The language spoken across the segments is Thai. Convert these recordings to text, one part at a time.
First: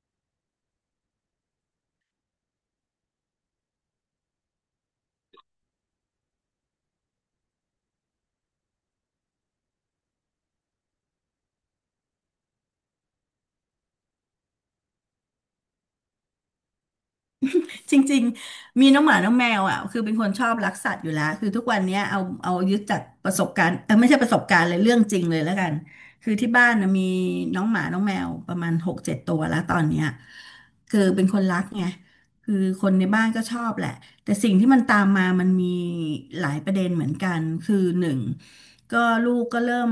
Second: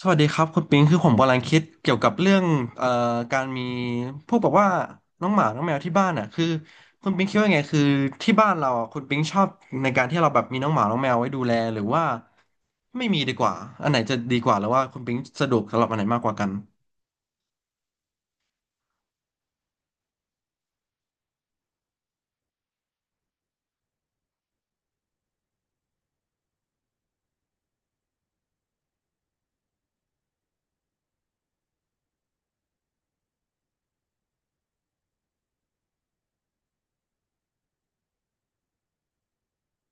สวัสดีครับคุณปิงคือผมกำลังคิดเกี่ยวกับเรื่องเอ่อการมีพวกแบบว่าน้องหมาน้องแมวที่บ้านอ่ะคือคุณปิงคิดว่าไงคือที่บ้านเราอ่ะคุณปิงชอบในการที่เราแบบมีน้องหมาน้องแมวไว้ดูแลหรือว่าไม่มีดีกว่าอันไหนจะดีกว่าหรือว่าคุณปิงสะดวกสำหรับอันไหนมากกว่ากันจริงๆมีน้องหมา น้องแมวอ่ะคือเป็นคนชอบรักสัตว์อยู่แล้วคือทุกวันเนี้ยเอายึดจากประสบการณ์ไม่ใช่ประสบการณ์เลยเรื่องจริงเลยแล้วกันคือที่บ้านนะมีน้องหมา น้องแมวประมาณ6-7ตัวแล้วตอนเนี้ยคือเป็นคนรักไงคือคนในบ้านก็ชอบแหละแต่สิ่งที่มันตามมามันมีหลายประเด็นเหมือนกันคือหนึ่งก็ลูกก็เริ่ม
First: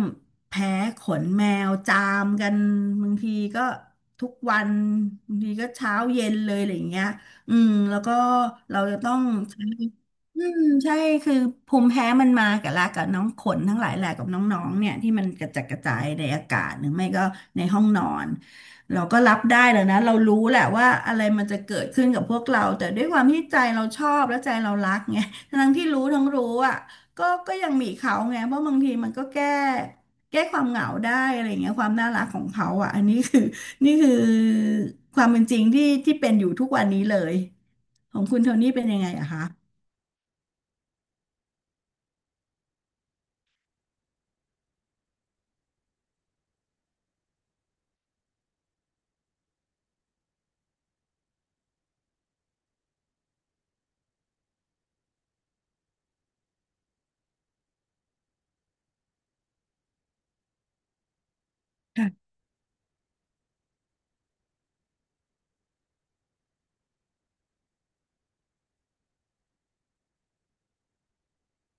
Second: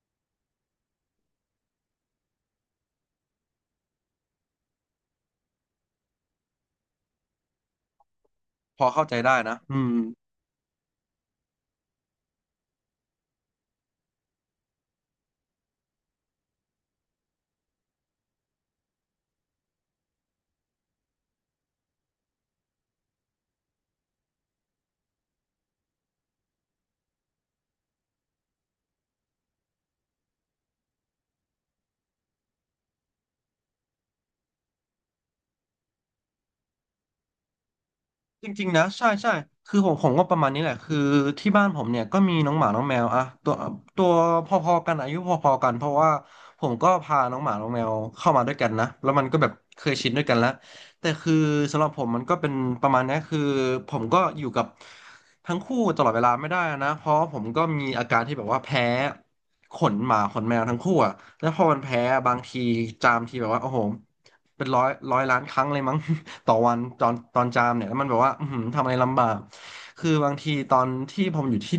แพ้ขนแมวจามกันบางทีก็ทุกวันบางทีก็เช้าเย็นเลยอะไรอย่างเงี้ย อืมแล้วก็เราพอจะเข้าต้อใจงได้นะใช้อืม อืมใช่คือภูมิแพ้มันมากับลากับน้องขนทั้งหลายแหละกับน้องๆเนี่ยที่มันกระจัดกระจายในอากาศหรือไม่ก็ในห้องนอนเราก็รับได้แล้วนะเรารู้แหละว่าอะไรมันจะเกิดขึ้นกับพวกเราแต่ด้วยความที่ใจเราชอบและใจเรารักไง ทั้งที่รู้ทั้งรู้อ่ะก็ยังมีเขาไงเพราะบางทีมันก็แก้ความเหงาได้อะไรอย่างเงี้ยความน่ารักของเขาอ่ะอันนี้คือ นี่คือความเป็นจริงที่ที่เป็นอยู่ทุกวันนี้เลย ของคุณจโทริงนี่ๆเป็นะนยังใช่ไงอะใช่คะคือผมก็ประมาณนี้แหละคือที่บ้านผมเนี่ยก็มีน้องหมาน้องแมวอะตัวตัวพอๆกันอายุพอๆกันเพราะว่าผมก็พาน้องหมาน้องแมวเข้ามาด้วยกันนะแล้วมันก็แบบเคยชินด้วยกันแล้วแต่คือสำหรับผมมันก็เป็นประมาณนี้คือผมก็อยู่กับทั้งคู่ตลอดเวลาไม่ได้นะเพราะผมก็มีอาการที่แบบว่าแพ้ ขนหมาขนแมวทั้งคู่อ่ะแล้วพอมันแพ้บางทีจามทีแบบว่าโอ้โหเป็นร้อยร้อยล้านครั้งเลยมั้ง ต่อวันตอนจามเนี่ยแล้วมันแบบว่าอือหือทำอะไรลำบากคือบางทีตอนที่ผมอยู่ที่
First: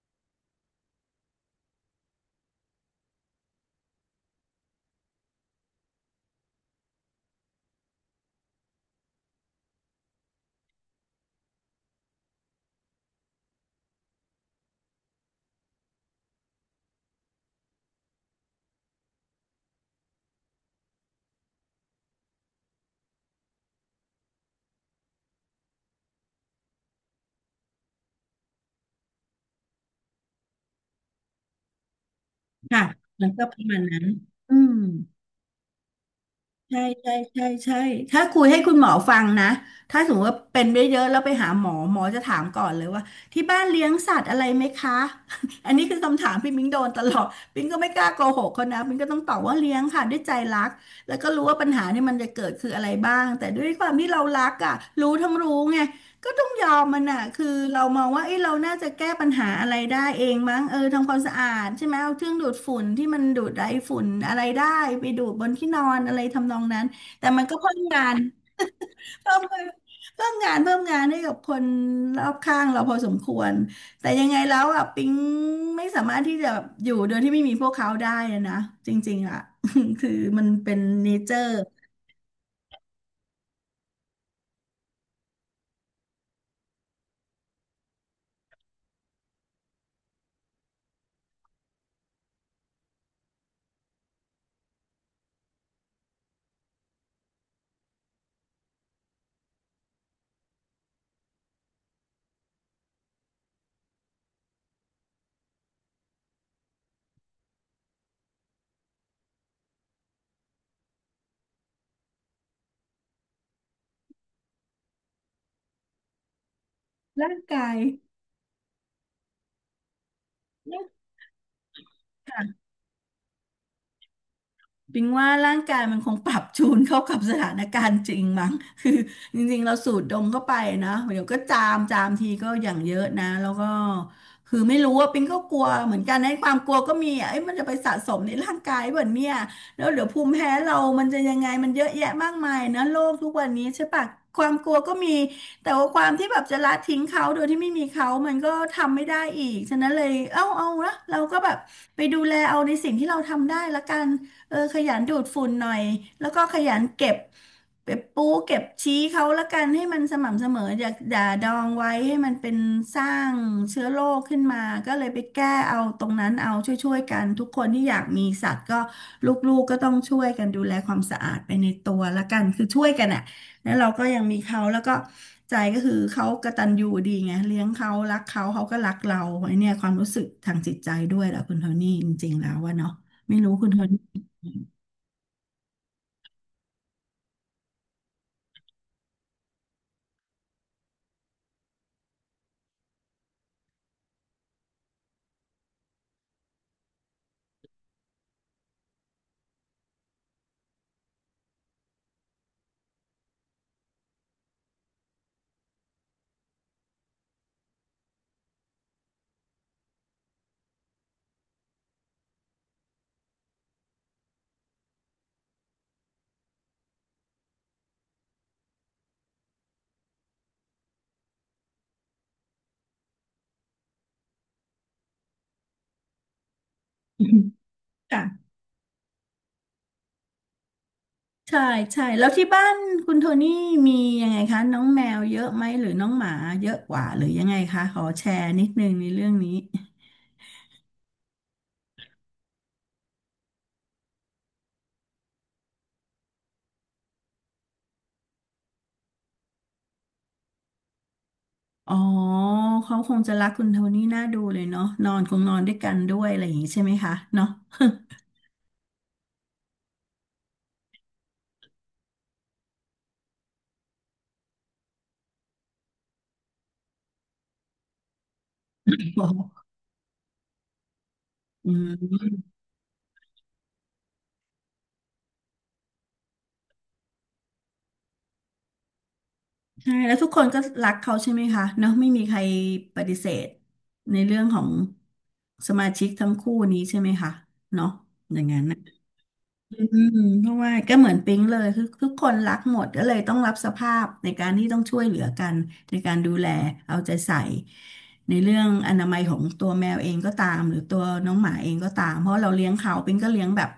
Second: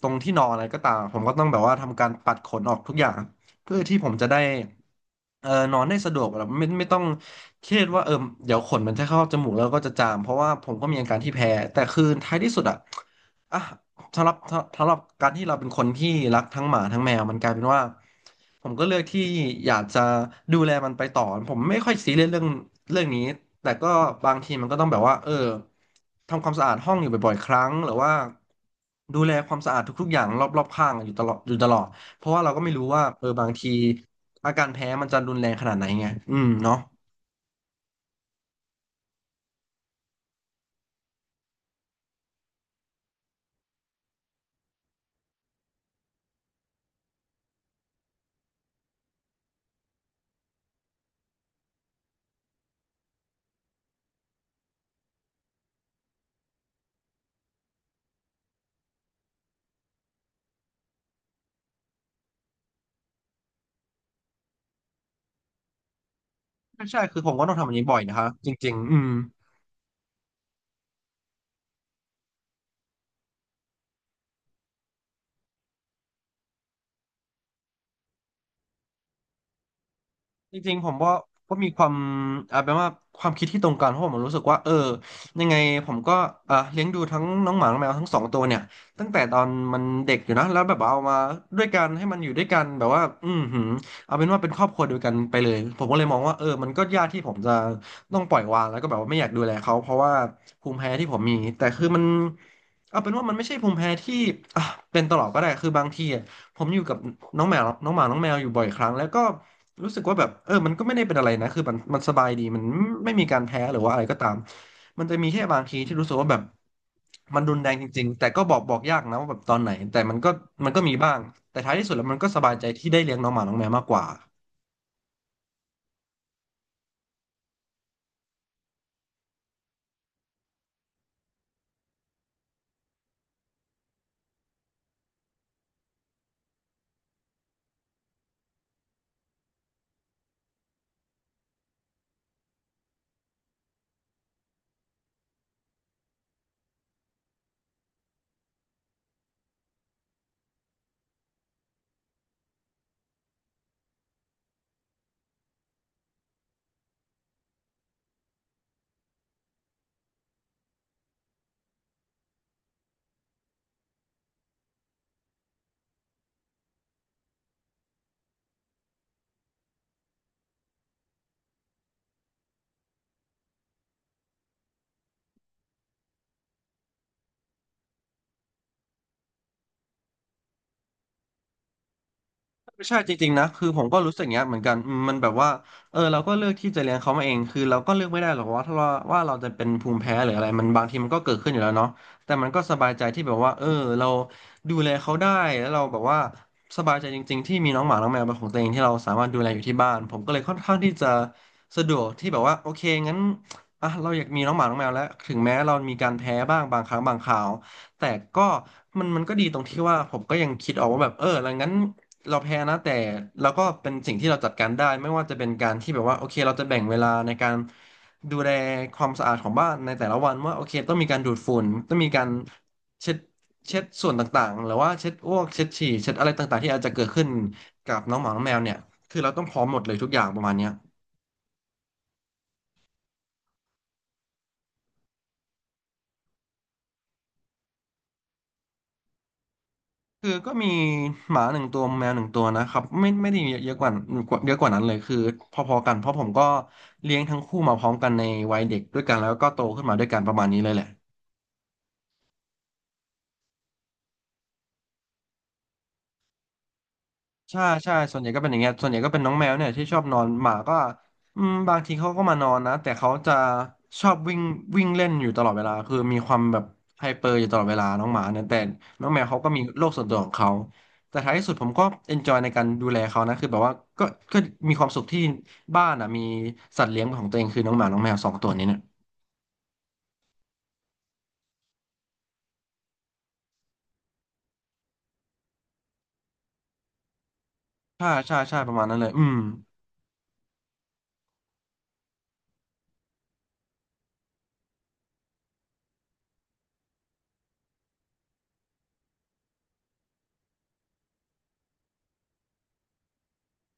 ตรงที่นอนอะไรก็ตามผมก็ต้องแบบว่าทำการปัดขนออกทุกอย่างเพื่อที่ผมจะได้เออนอนได้สะดวกแบบไม่ต้องเครียดว่าเออเดี๋ยวขนมันจะเข้าจมูกแล้วก็จะจามเพราะว่าผมก็มีอาการที่แพ้แต่คือท้ายที่สุดอ่ะ อ่ะสำหรับการที่เราเป็นคนที่รักทั้งหมาทั้งแมวมันกลายเป็นว่าผมก็เลือกที่อยากจะดูแลมันไปต่อผมไม่ค่อยซีเรียสเรื่องนี้แต่ก็บางทีมันก็ต้องแบบว่าเออทำความสะอาดห้องอยู่บ่อยๆครั้งหรือว่าดูแลความสะอาดทุกๆอย่างรอบๆข้างอยู่ตลอดเพราะว่าเราก็ไม่ค่ะรู้ว่าเอมัอนก็บางประทีมาณนั้นอาอืการมแพ้มันจะรุนแรงขนาดไหนไงอืมเนาะใช่ใช่ใช่ใช่ถ้าคุยให้คุณหมอฟังนะ ถ้าสมมติว่าเป็นเยอะๆแล้วไปหาหมอหมอจะถามก่อนเลยว่าที่บ้านเลี้ยงสัตว์อะไรไหมคะ อันนี้คือคำถามพี่มิ้งโดนตลอดมิ้งก็ไม่กล้าโกหกเขานะมิ้งก็ต้องตอบว่าเลี้ยงค่ะด้วยใจรักแล้วก็รู้ว่าปัญหาเนี่ยมันจะเกิดคืออะไรบ้างแต่ด้วยความที่เรารักอ่ะรู้ทั้งรู้ไง ก็ต้องยอมมันอ่ะคือเรามองว่าเอ้ยเราน่าจะแก้ปัญหาอะไรได้เองมั้งเออทำความสะอาดใช่ไหมเอาเครื่องดูดฝุ่นที่มันดูดไอ้ฝุ่นอะไรได้ไปดูดบนที่นอนอะไรทำนองนั้ใช่นใช่คือแต่ผมก็มันต้อก็งทำอเพิ่ย่างมนี้บ่อยงานะนครจริงๆอืม เพิ่มงานเพิ่มงานเพิ่มงานให้กับคนรอบข้างเราพอสมควรแต่ยังไงแล้วอ่ะปิ๊งไม่สามารถที่จะอยู่โดยที่ไม่มีพวกเขาได้อะนะจริงๆอ่ะ คือมันจริเป็งนๆผมเนว่าเจอร์ก็มีความอาจเป็นว่าความคิดที่ตรงกันเพราะผมรู้สึกว่าเออยังไงผมก็อ่ะเลี้ยงดูทั้งน้องหมาน้องแมวทั้งสองตัวเนี่ยตั้งแต่ตอนมันเด็กอยู่นะแล้วแบบเอามาด้วยกันให้มันอยู่ด้วยกันแบบว่าอืมหืมเอาเป็นว่าเป็นครอบครัวเดียวกันไปเลยผมก็เลยมองว่าเออมันก็ยากที่ผมจะต้องปล่อยวางแล้วก็แบบว่าไม่อยากดูแลเขาเพราะว่าภูมิแพ้ที่ผมมีแต่คือมันเอาเป็นว่ามันไม่ใช่ภูมิแพ้ที่อ่ะเป็นตลอดก็ได้คือบางทีอะ ผมอยู่กับน้องแมวน้องหมา น้องแมวอยู่บ่อยครั้งแล้วก็รู้สึกว่าแบบเออมันก็ไม่ได้เป็นอะไรนะคือมันสบายดีมันไม่มีการแพ้หรือว่าอะไรก็ตาม มันจะมีแค่บางทีที่รู้สึกว่าแบบร่างมันรุนแรกางย จริงๆแต่ก็บอกยากนะว่าแบบตอนไหน แต่มันก็มันก็มีบ้าง แต่ท้ายที่สุดแล้วมันก็สบายใจที่ได้เลี้ยงน้องหมาน้องแมวมากกว่า ปิงว่าร่างกายมันคงปรับจูนเข้ากับสถานการณ์จริงมั้ง คือจริงๆเราสูดดมเข้าไปนะเดี๋ยวก็จามจามทีก็อย่างเยอะนะแล้วก็คือไม่รู้ว่าปิงก็กลัวเหมือนกันในะความกลัวก็มีอ่ะเอ้ยมันจะไปสะสมในร่างกายแบบเนี่ยแล้วเดี๋ยวภูมิแพ้เรามันจะยังไงมันเยอะแยะมากมายนะโลกทุกวันนี้ใช่ปะความกลัวก็มีแต่ว่าความที่แบบจะละทิ้งเขาโดยที่ไม่มีเขามันก็ทำไม่ได้อีกฉะนั้นเลยเอ้าเอาละเราก็แบบไปดูแลเอาในสิ่งที่เราทำได้ละกัน เออขยันดูดฝุ่นหน่อยแล้วก็ขยันเก็บเก็บปูเก็บชี้เขาละกันให้มันสม่ำเสมออย่าดองไว้ให้มันเป็นสร้างเชื้อโรคขึ้นมาก็เลยไปแก้เอาตรงนั้นเอาช่วยๆกันทุกคนที่อยากมีสัตว์ก็ลูกๆก็ต้องช่วยกันดูแลความสะอาดไปในตัวละกันคือช่วยกันอ่ะแล้วเราก็ยังมีเขาแล้วก็ใจก็คือเขากตัญญูดีไงเลี้ยงเขารักเขาเขาก็รักเราไอเนี่ยความรู้สึกทางจิตใจด้วยแหละคุณโทนี่จริงๆแล้วว่าเนาะใช่จริงไม่ๆนะรู้คือคุณโทผมก็นี่ รู้สึกอย่างเงี้ยเหมือนกันอืมมันแบบว่าเออเราก็เลือกที่จะเลี้ยงเขามาเองคือเราก็เลือกไม่ได้หรอกว่าถ้าว่าเราจะเป็นภูมิแพ้หรืออะไรมันบางทีมันก็เกิดขึ้นอยู่แล้วเนาะแต่มันก็สบายใจที่แบบว่าเออเราดูแลเขาได้แล้วเราแบบว่าสบายใจจริงๆที่มีน้องหมาน้องแมวเป็นของตัวเองที่เราสามารถดูแลอยู่ที่บ้านผมก็เลยค่อนข้างที่จะสะดวกที่แบบว่าโอเคงั้นอ่ะเราอยากมีน้องหมาน้องแมวแล้วถึงแม้เรามีการแพ้บ้างบางครั้งบางคราว แต่ก็มันมันก็ดีตรงที่ว่าผมก็ยังคิดออกว่าแบบเออแล้วงั้นเราแพ้นะแต่เราก็เป็นสิ่งที่เราจัดการได้ไม่ว่าจะเป็นการที่แบบว่าโอเคเราจะแบ่งเวลาในการดูแลความสะอาดของบ้านในแต่ละวันว่าโอเคต้องมีการดูดฝุ่นต้องมีการเช็ดส่วนต่างๆหรือว่าเช็ดอ้วกเช็ดฉี่เช็ดอะไรต่างๆที่อาจจะเกิดขึ้นกับน้องหมาน้องค่ะแมวเนี่ยคือเราต้องพร้อมหมดเลยทุกอย่างประมาณเนี้ย ใช่ใช่แล้วที่บ้านคุณโทนี่มียังไงคะน้องแมวเยอะไหมหรือน้องหมาเยอะกว่าหรือยังไงคะขอแชร์นิดนึงในเรื่องนี้คือก็มีหมาหนึ่งตัวแมวหนึ่งตัวนะครับไม่ได้เยอะเยอะกว่าเยอะกว่านั้นเลยคือพอๆกันเพราะผมก็เลี้ยงทั้งคู่มาพร้อมกันในวัยเด็กด้วยกันแล้วก็โตขึ้นมาด้วยกันประมาณนี้เลยแหละ อ๋อเขาคงจะรักคุณโทนี่น่าดูเลยเนาะนอนคงนอนด้วยกันด้วยอะไรอย่างนี้ใช่ไหมคะเนาะ ใช่ใช่ส่วนใหญ่ก็เป็นอย่างเงี้ยส่วนใหญ่ก็เป็นน้องแมวเนี่ยที่ชอบนอนหมาก็บางทีเขาก็มานอนนะแต่เขาจะชอบวิ่งวิ่งเล่นอยู่ตลอดเวลาคือมีความแบบไฮเปอร์อยู่ตลอดเวลาน้องหมาเนี่ยแต่น้องแม บวอเขาก็กมีโลกส่วนตัวของเขาแต่ท้ายที่สุดผมอืก็เอมนจอยในการดูแลเขานะคือแบบว่าก็ก็มีความสุขที่บ้านอ่ะมีสัตว์เลี้ยงของตัวเองคือน้องหมาน้องแมวสองตัวนี้เนี่ยใช่แล้วทุกคนก็รักเขาใช่ไหมคะเนาะไม่มีใครปฏิเสธในเรื่องของสมาชิกทั้งคู่นี้ใช่ไหมคะเนาะใช่อใช่ย่างใช่นั้นประนะ มาณนั้นเลยอืมเพราะว่าก็เหมือนปิ๊งเลยคือทุกคนรักหมดก็เลยต้องรับสภาพในการที่ต้องช่วยเหลือกันในการดูแลเอาใจใส่ในเรื่องอนามัยของตัวแมวเองก็ตามหรือตัวน้องหมาเองก็ตามเพราะเราเลี้ยงเขาปิ๊งก็เลี้ยงแบบ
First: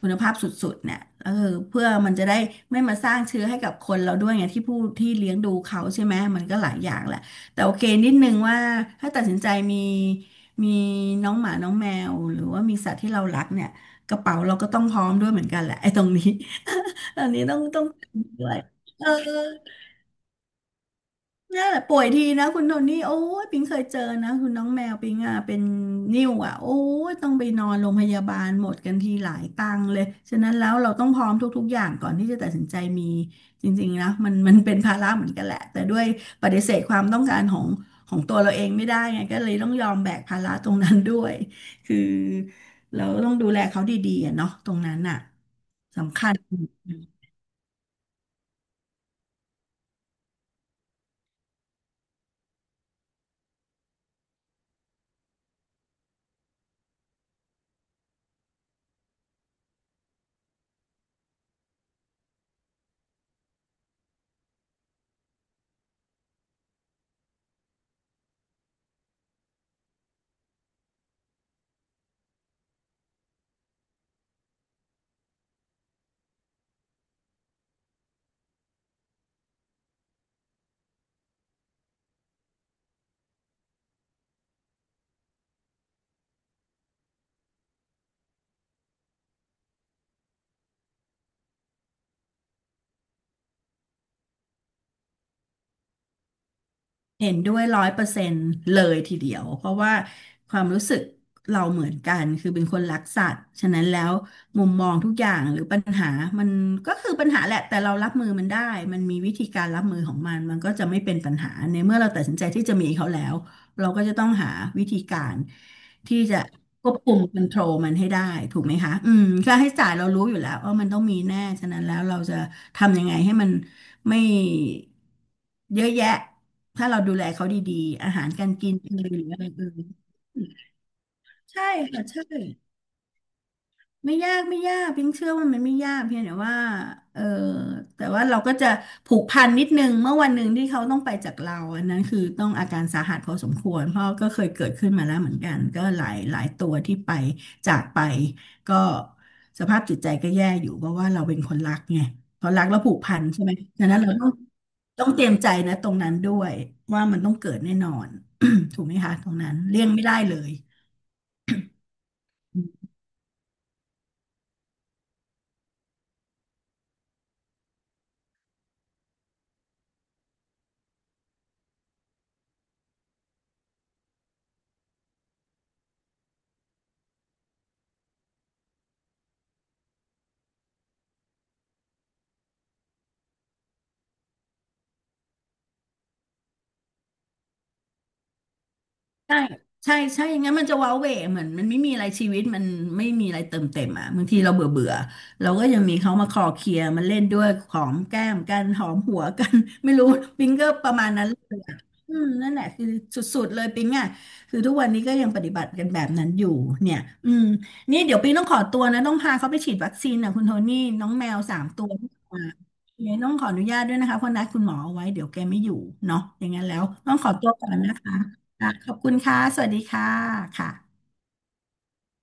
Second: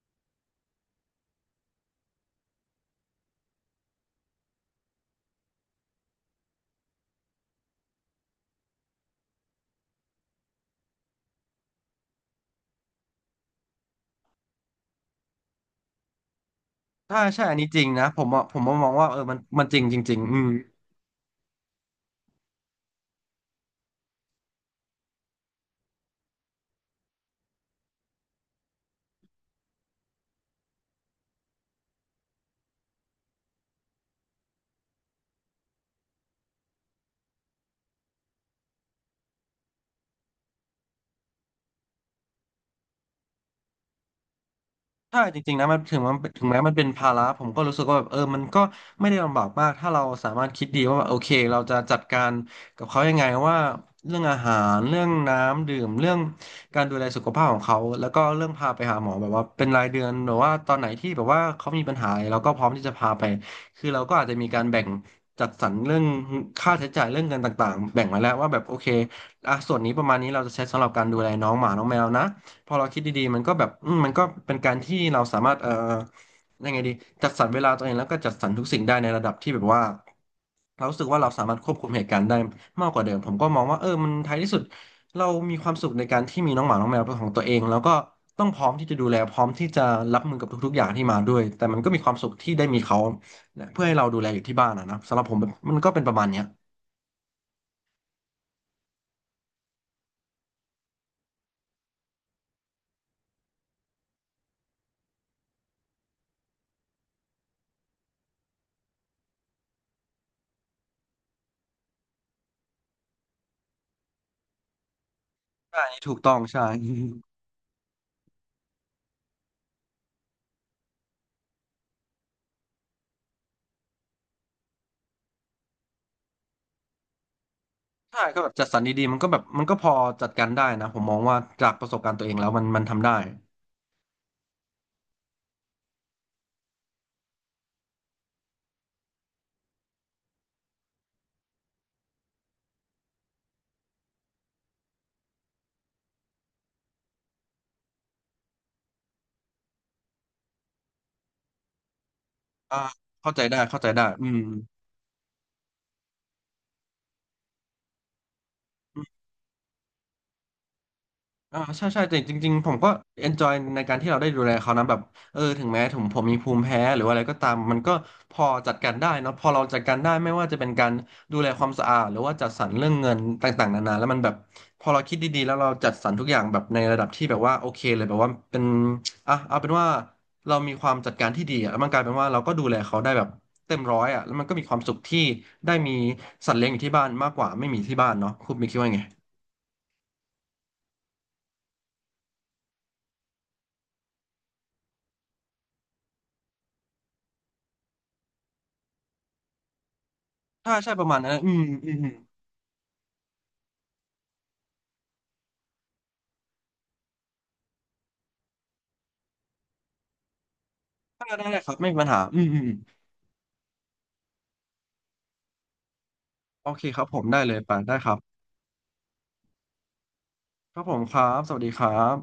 คุณภาพสุดๆเนี่ยเพื่อมันจะได้ไม่มาสร้างเชื้อให้กับคนเราด้วยไงที่ผู้ที่เลี้ยงดูเขาใช่ไหมมันก็หลายอย่างแหละแต่โอเคนิดนึงว่าถ้าตัดสินใจมีน้องหมาน้องแมวหรือว่ามีสัตว์ที่เรารักเนี่ย กระเป๋าเราก็ต้องพร้อมด้วยเหมือนกันแหละไอ้ตรงนี้ ใช่ตอนนี้ใช่อัต้อนงนี้จต้อริงงนะผมว่าด้วผยมว่ามองเอว่าอ เออมันจริงจริงๆอืม นี่นแหละป่วยทีนะคุณโทนี่โอ้ยปิงเคยเจอนะคุณน้องแมวปิงอ่ะเป็นนิ่วอ่ะโอ้ยต้องไปนอนโรงพยาบาลหมดกันทีหลายตังค์เลยฉะนั้นแล้วเราต้องพร้อมทุกๆอย่างก่อนที่จะตัดสินใจมีจริงๆนะมันเป็นภาระเหมือนกันแหละแต่ด้วยปฏิเสธความต้องการของตัวเราเองไม่ได้ไงก็เลยต้องยอมแบกภาระตรงนั้นด้วยคือเราต้องดูแลเขาดีๆอะเนาะตรงนั้นอ่ะใช่จริงๆนะมันถึงมันสำคัญ ถึงแม้มันเป็นภาระผมก็รู้สึกว่าแบบเออมันก็ไม่ได้ลำบากมากถ้าเราสามารถคิดดีว่าแบบโอเคเราจะจัดการกับเขายังไงว่าเรื่องอาหารเรื่องน้ำดื่มเรื่องการดูแลสุขภาพของเขาแล้วก็เรื่องพาไปหาหมอแบบว่าเป็นรายเดือนหรือว่าตอนไหนที่แบบว่าเขามีปัญหาอะไรเราก็พร้อมที่จะพาไปคือเราก็อาจจะมีการแบ่งจัดสรรเรื่องค่าใช้จ่ายเรื่องเงินต่างๆแบ่งไว้แล้วว่าแบบโอเคอ่ะส่วนนี้ประมาณนี้เราจะใช้สำหรับการดูแลน้องหมาน้องแมวนะ พอเราคิดดีๆมันก็แบบอืมมันก็เป็นการที่เราสามารถยังไงดีจัดสรรเวลาตัวเองแล้วก็จัดสรรทุกสิ่งได้ในระดับที่แบบว่าเรารู้สึกว่าเราสามารถควบคุมเหตุการณ์ได้มากกว่าเดิมผมก็มองว่าเออมันท้ายที่สุดเรามีความสุขในการที่มีน้องหมาน้องแมวเป็นของตัวเองแล้วก็ต้องพร้อมที่จะดูแลพร้อมที่จะรับมือกับทุกๆอย่างที่มาด้วยแต่มันก็มีความสุขที่ได้มีเขาเพื่อให้เราดูแลอยู่ที่บ้านนะนะสำหรับผมแบบมันก็เป็นประมาณเนี้ยเห็นด้วย100 เปอร์เซ็นต์เลยทีเดียวเพราะว่าความรู้สึกเราเหมือนกันคือเป็นคนรักสัตว์ฉะนั้นแล้วมุมมองทุกอย่างหรือปัญหามันก็คือปัญหาแหละแต่เรารับมือมันได้มันมีวิธีการรับมือของมันมันก็จะไม่เป็นปัญหาในเมื่อเราตัดสินใจที่จะมีเขาแล้วเราก็จะต้องหาวิธีการ อันนี้ถูที่กต้อจะงใช่ ควบคุมคอนโทรลมันให้ได้ถูกไหมคะค่าใช้จ่ายเรารู้อยู่แล้วว่ามันต้องมีแน่ฉะนั้นแล้วเราจะทำยังไงให้มันไม่เยอะแยะถ้าเราดูแลเขาดีๆอาใช่หารก็กาแบรบจัดกิสนรรดีหรืๆมันอก็แบอะบไรมันอื่ก็พนอจัดการได้นะผมมองว่าใช่จากประสบค่ะการณ์ใช่ ตัวเองแล้วมันทำได้ไม่ยากไม่ยากพิงเชื่อว่ามันไม่ยากเพียงแต่ว่าเออแต่ว่าเราก็จะผูกพันนิดนึงเมื่อวันหนึ่งที่เขาต้องไปจากเราอันนั้นคือต้องอาการสาหัสพอสมควรเพราะก็เคยเกิดขึ้นมาแล้วเหมือนกันก็หลายหลายตัวที่ไปจากไปก็สภาพจิตใจก็แย่อยู่เพราะว่าเราเป็นคนรักไงพอรักอ่าแล้วผูกพันเข้าใจใช่ไหมได้เข้าดัใจงนั้นได้เราอืต้องม ต้องเตรียมใจนะตรงนั้นด้วยว่ามันต้องเกิดแน่นอน ถูกไหมคะตรงนั้นเลี่ยงไม่ได้เลย อ่าใช่ใช่แต่จริงๆผมก็ enjoy ในการที่เราได้ดูแลเขานะแบบเออถึงแม้ผมมีภูมิแพ้หรือว่าอะไรก็ตามมันก็พอจัดการได้เนอะพอเราจัดการได้ไม่ว่าจะเป็นการดูแลความสะอาดหรือว่าจัดสรรเรื่องเงินต่างๆนานาแล้วมันแบบพอเราคิดดีๆแล้วเราจัดสรรทุกอย่างแบบในระดับที่แบบว่าโอเคเลยแบบว่าเป็นอ่ะเอาเป็นว่าเรามีความจัดการที่ดีอะแล้วมันกลายเป็นว่าเราก็ดูแลเขาได้แบบเต็มร้อยอ่ะแล้วมันก็มีความสุขที่ได้มีสัตว์เลี้ยงอยู่ที่บ้านมากกว่าไม่มีที่บ้านเนาะคุณมีคิดว่าไงใช่ ใช่ใช่อย่างงั้นมันจะว้าเหวเหมือนมันไม่มีอะไรชีวิต มันไม่มีอะไรเติมเต็มอ่ะบางทีเราเบื่อเบื่อเราก็ยังมีเขามาคลอเคลียร์มาเล่นด้วยหอมแก้มกัน หอมหัวกัน ไม่รู้ปิงก็ใช่ปใช่ระปมาระณมาณนั้น นั้นอืมอืมอืม อืมนั่นแหละคือสุดๆเลยปิ๊งอ่ะคือทุกวันนี้ก็ยังปฏิบัติกันแบบนั้นอยู่เนี่ยอืมนี่เดี๋ยวปิ๊งต้องขอตัวนะต้องพาเขาไปฉีดวัคซีนอ่ะคุณโทนี่น้องได้แมวได้สาได้มครับตัไม่วมีปัญที่หาอืมามอืมอืมเนี่ยวต้องขออนุญาตด้วยนะคะเพราะนัดคุณหมอเอาไว้เดี๋ยวแกไม่อยู่เนาะอย่างนั้นโอแล้เควครับต้อผงมขอได้ตัวเลยก่อไปนนะได้คคะรับค่ะขอบคุณค่ะสวัสดีค่ะครับผมค่ะครับสวัสดีครับ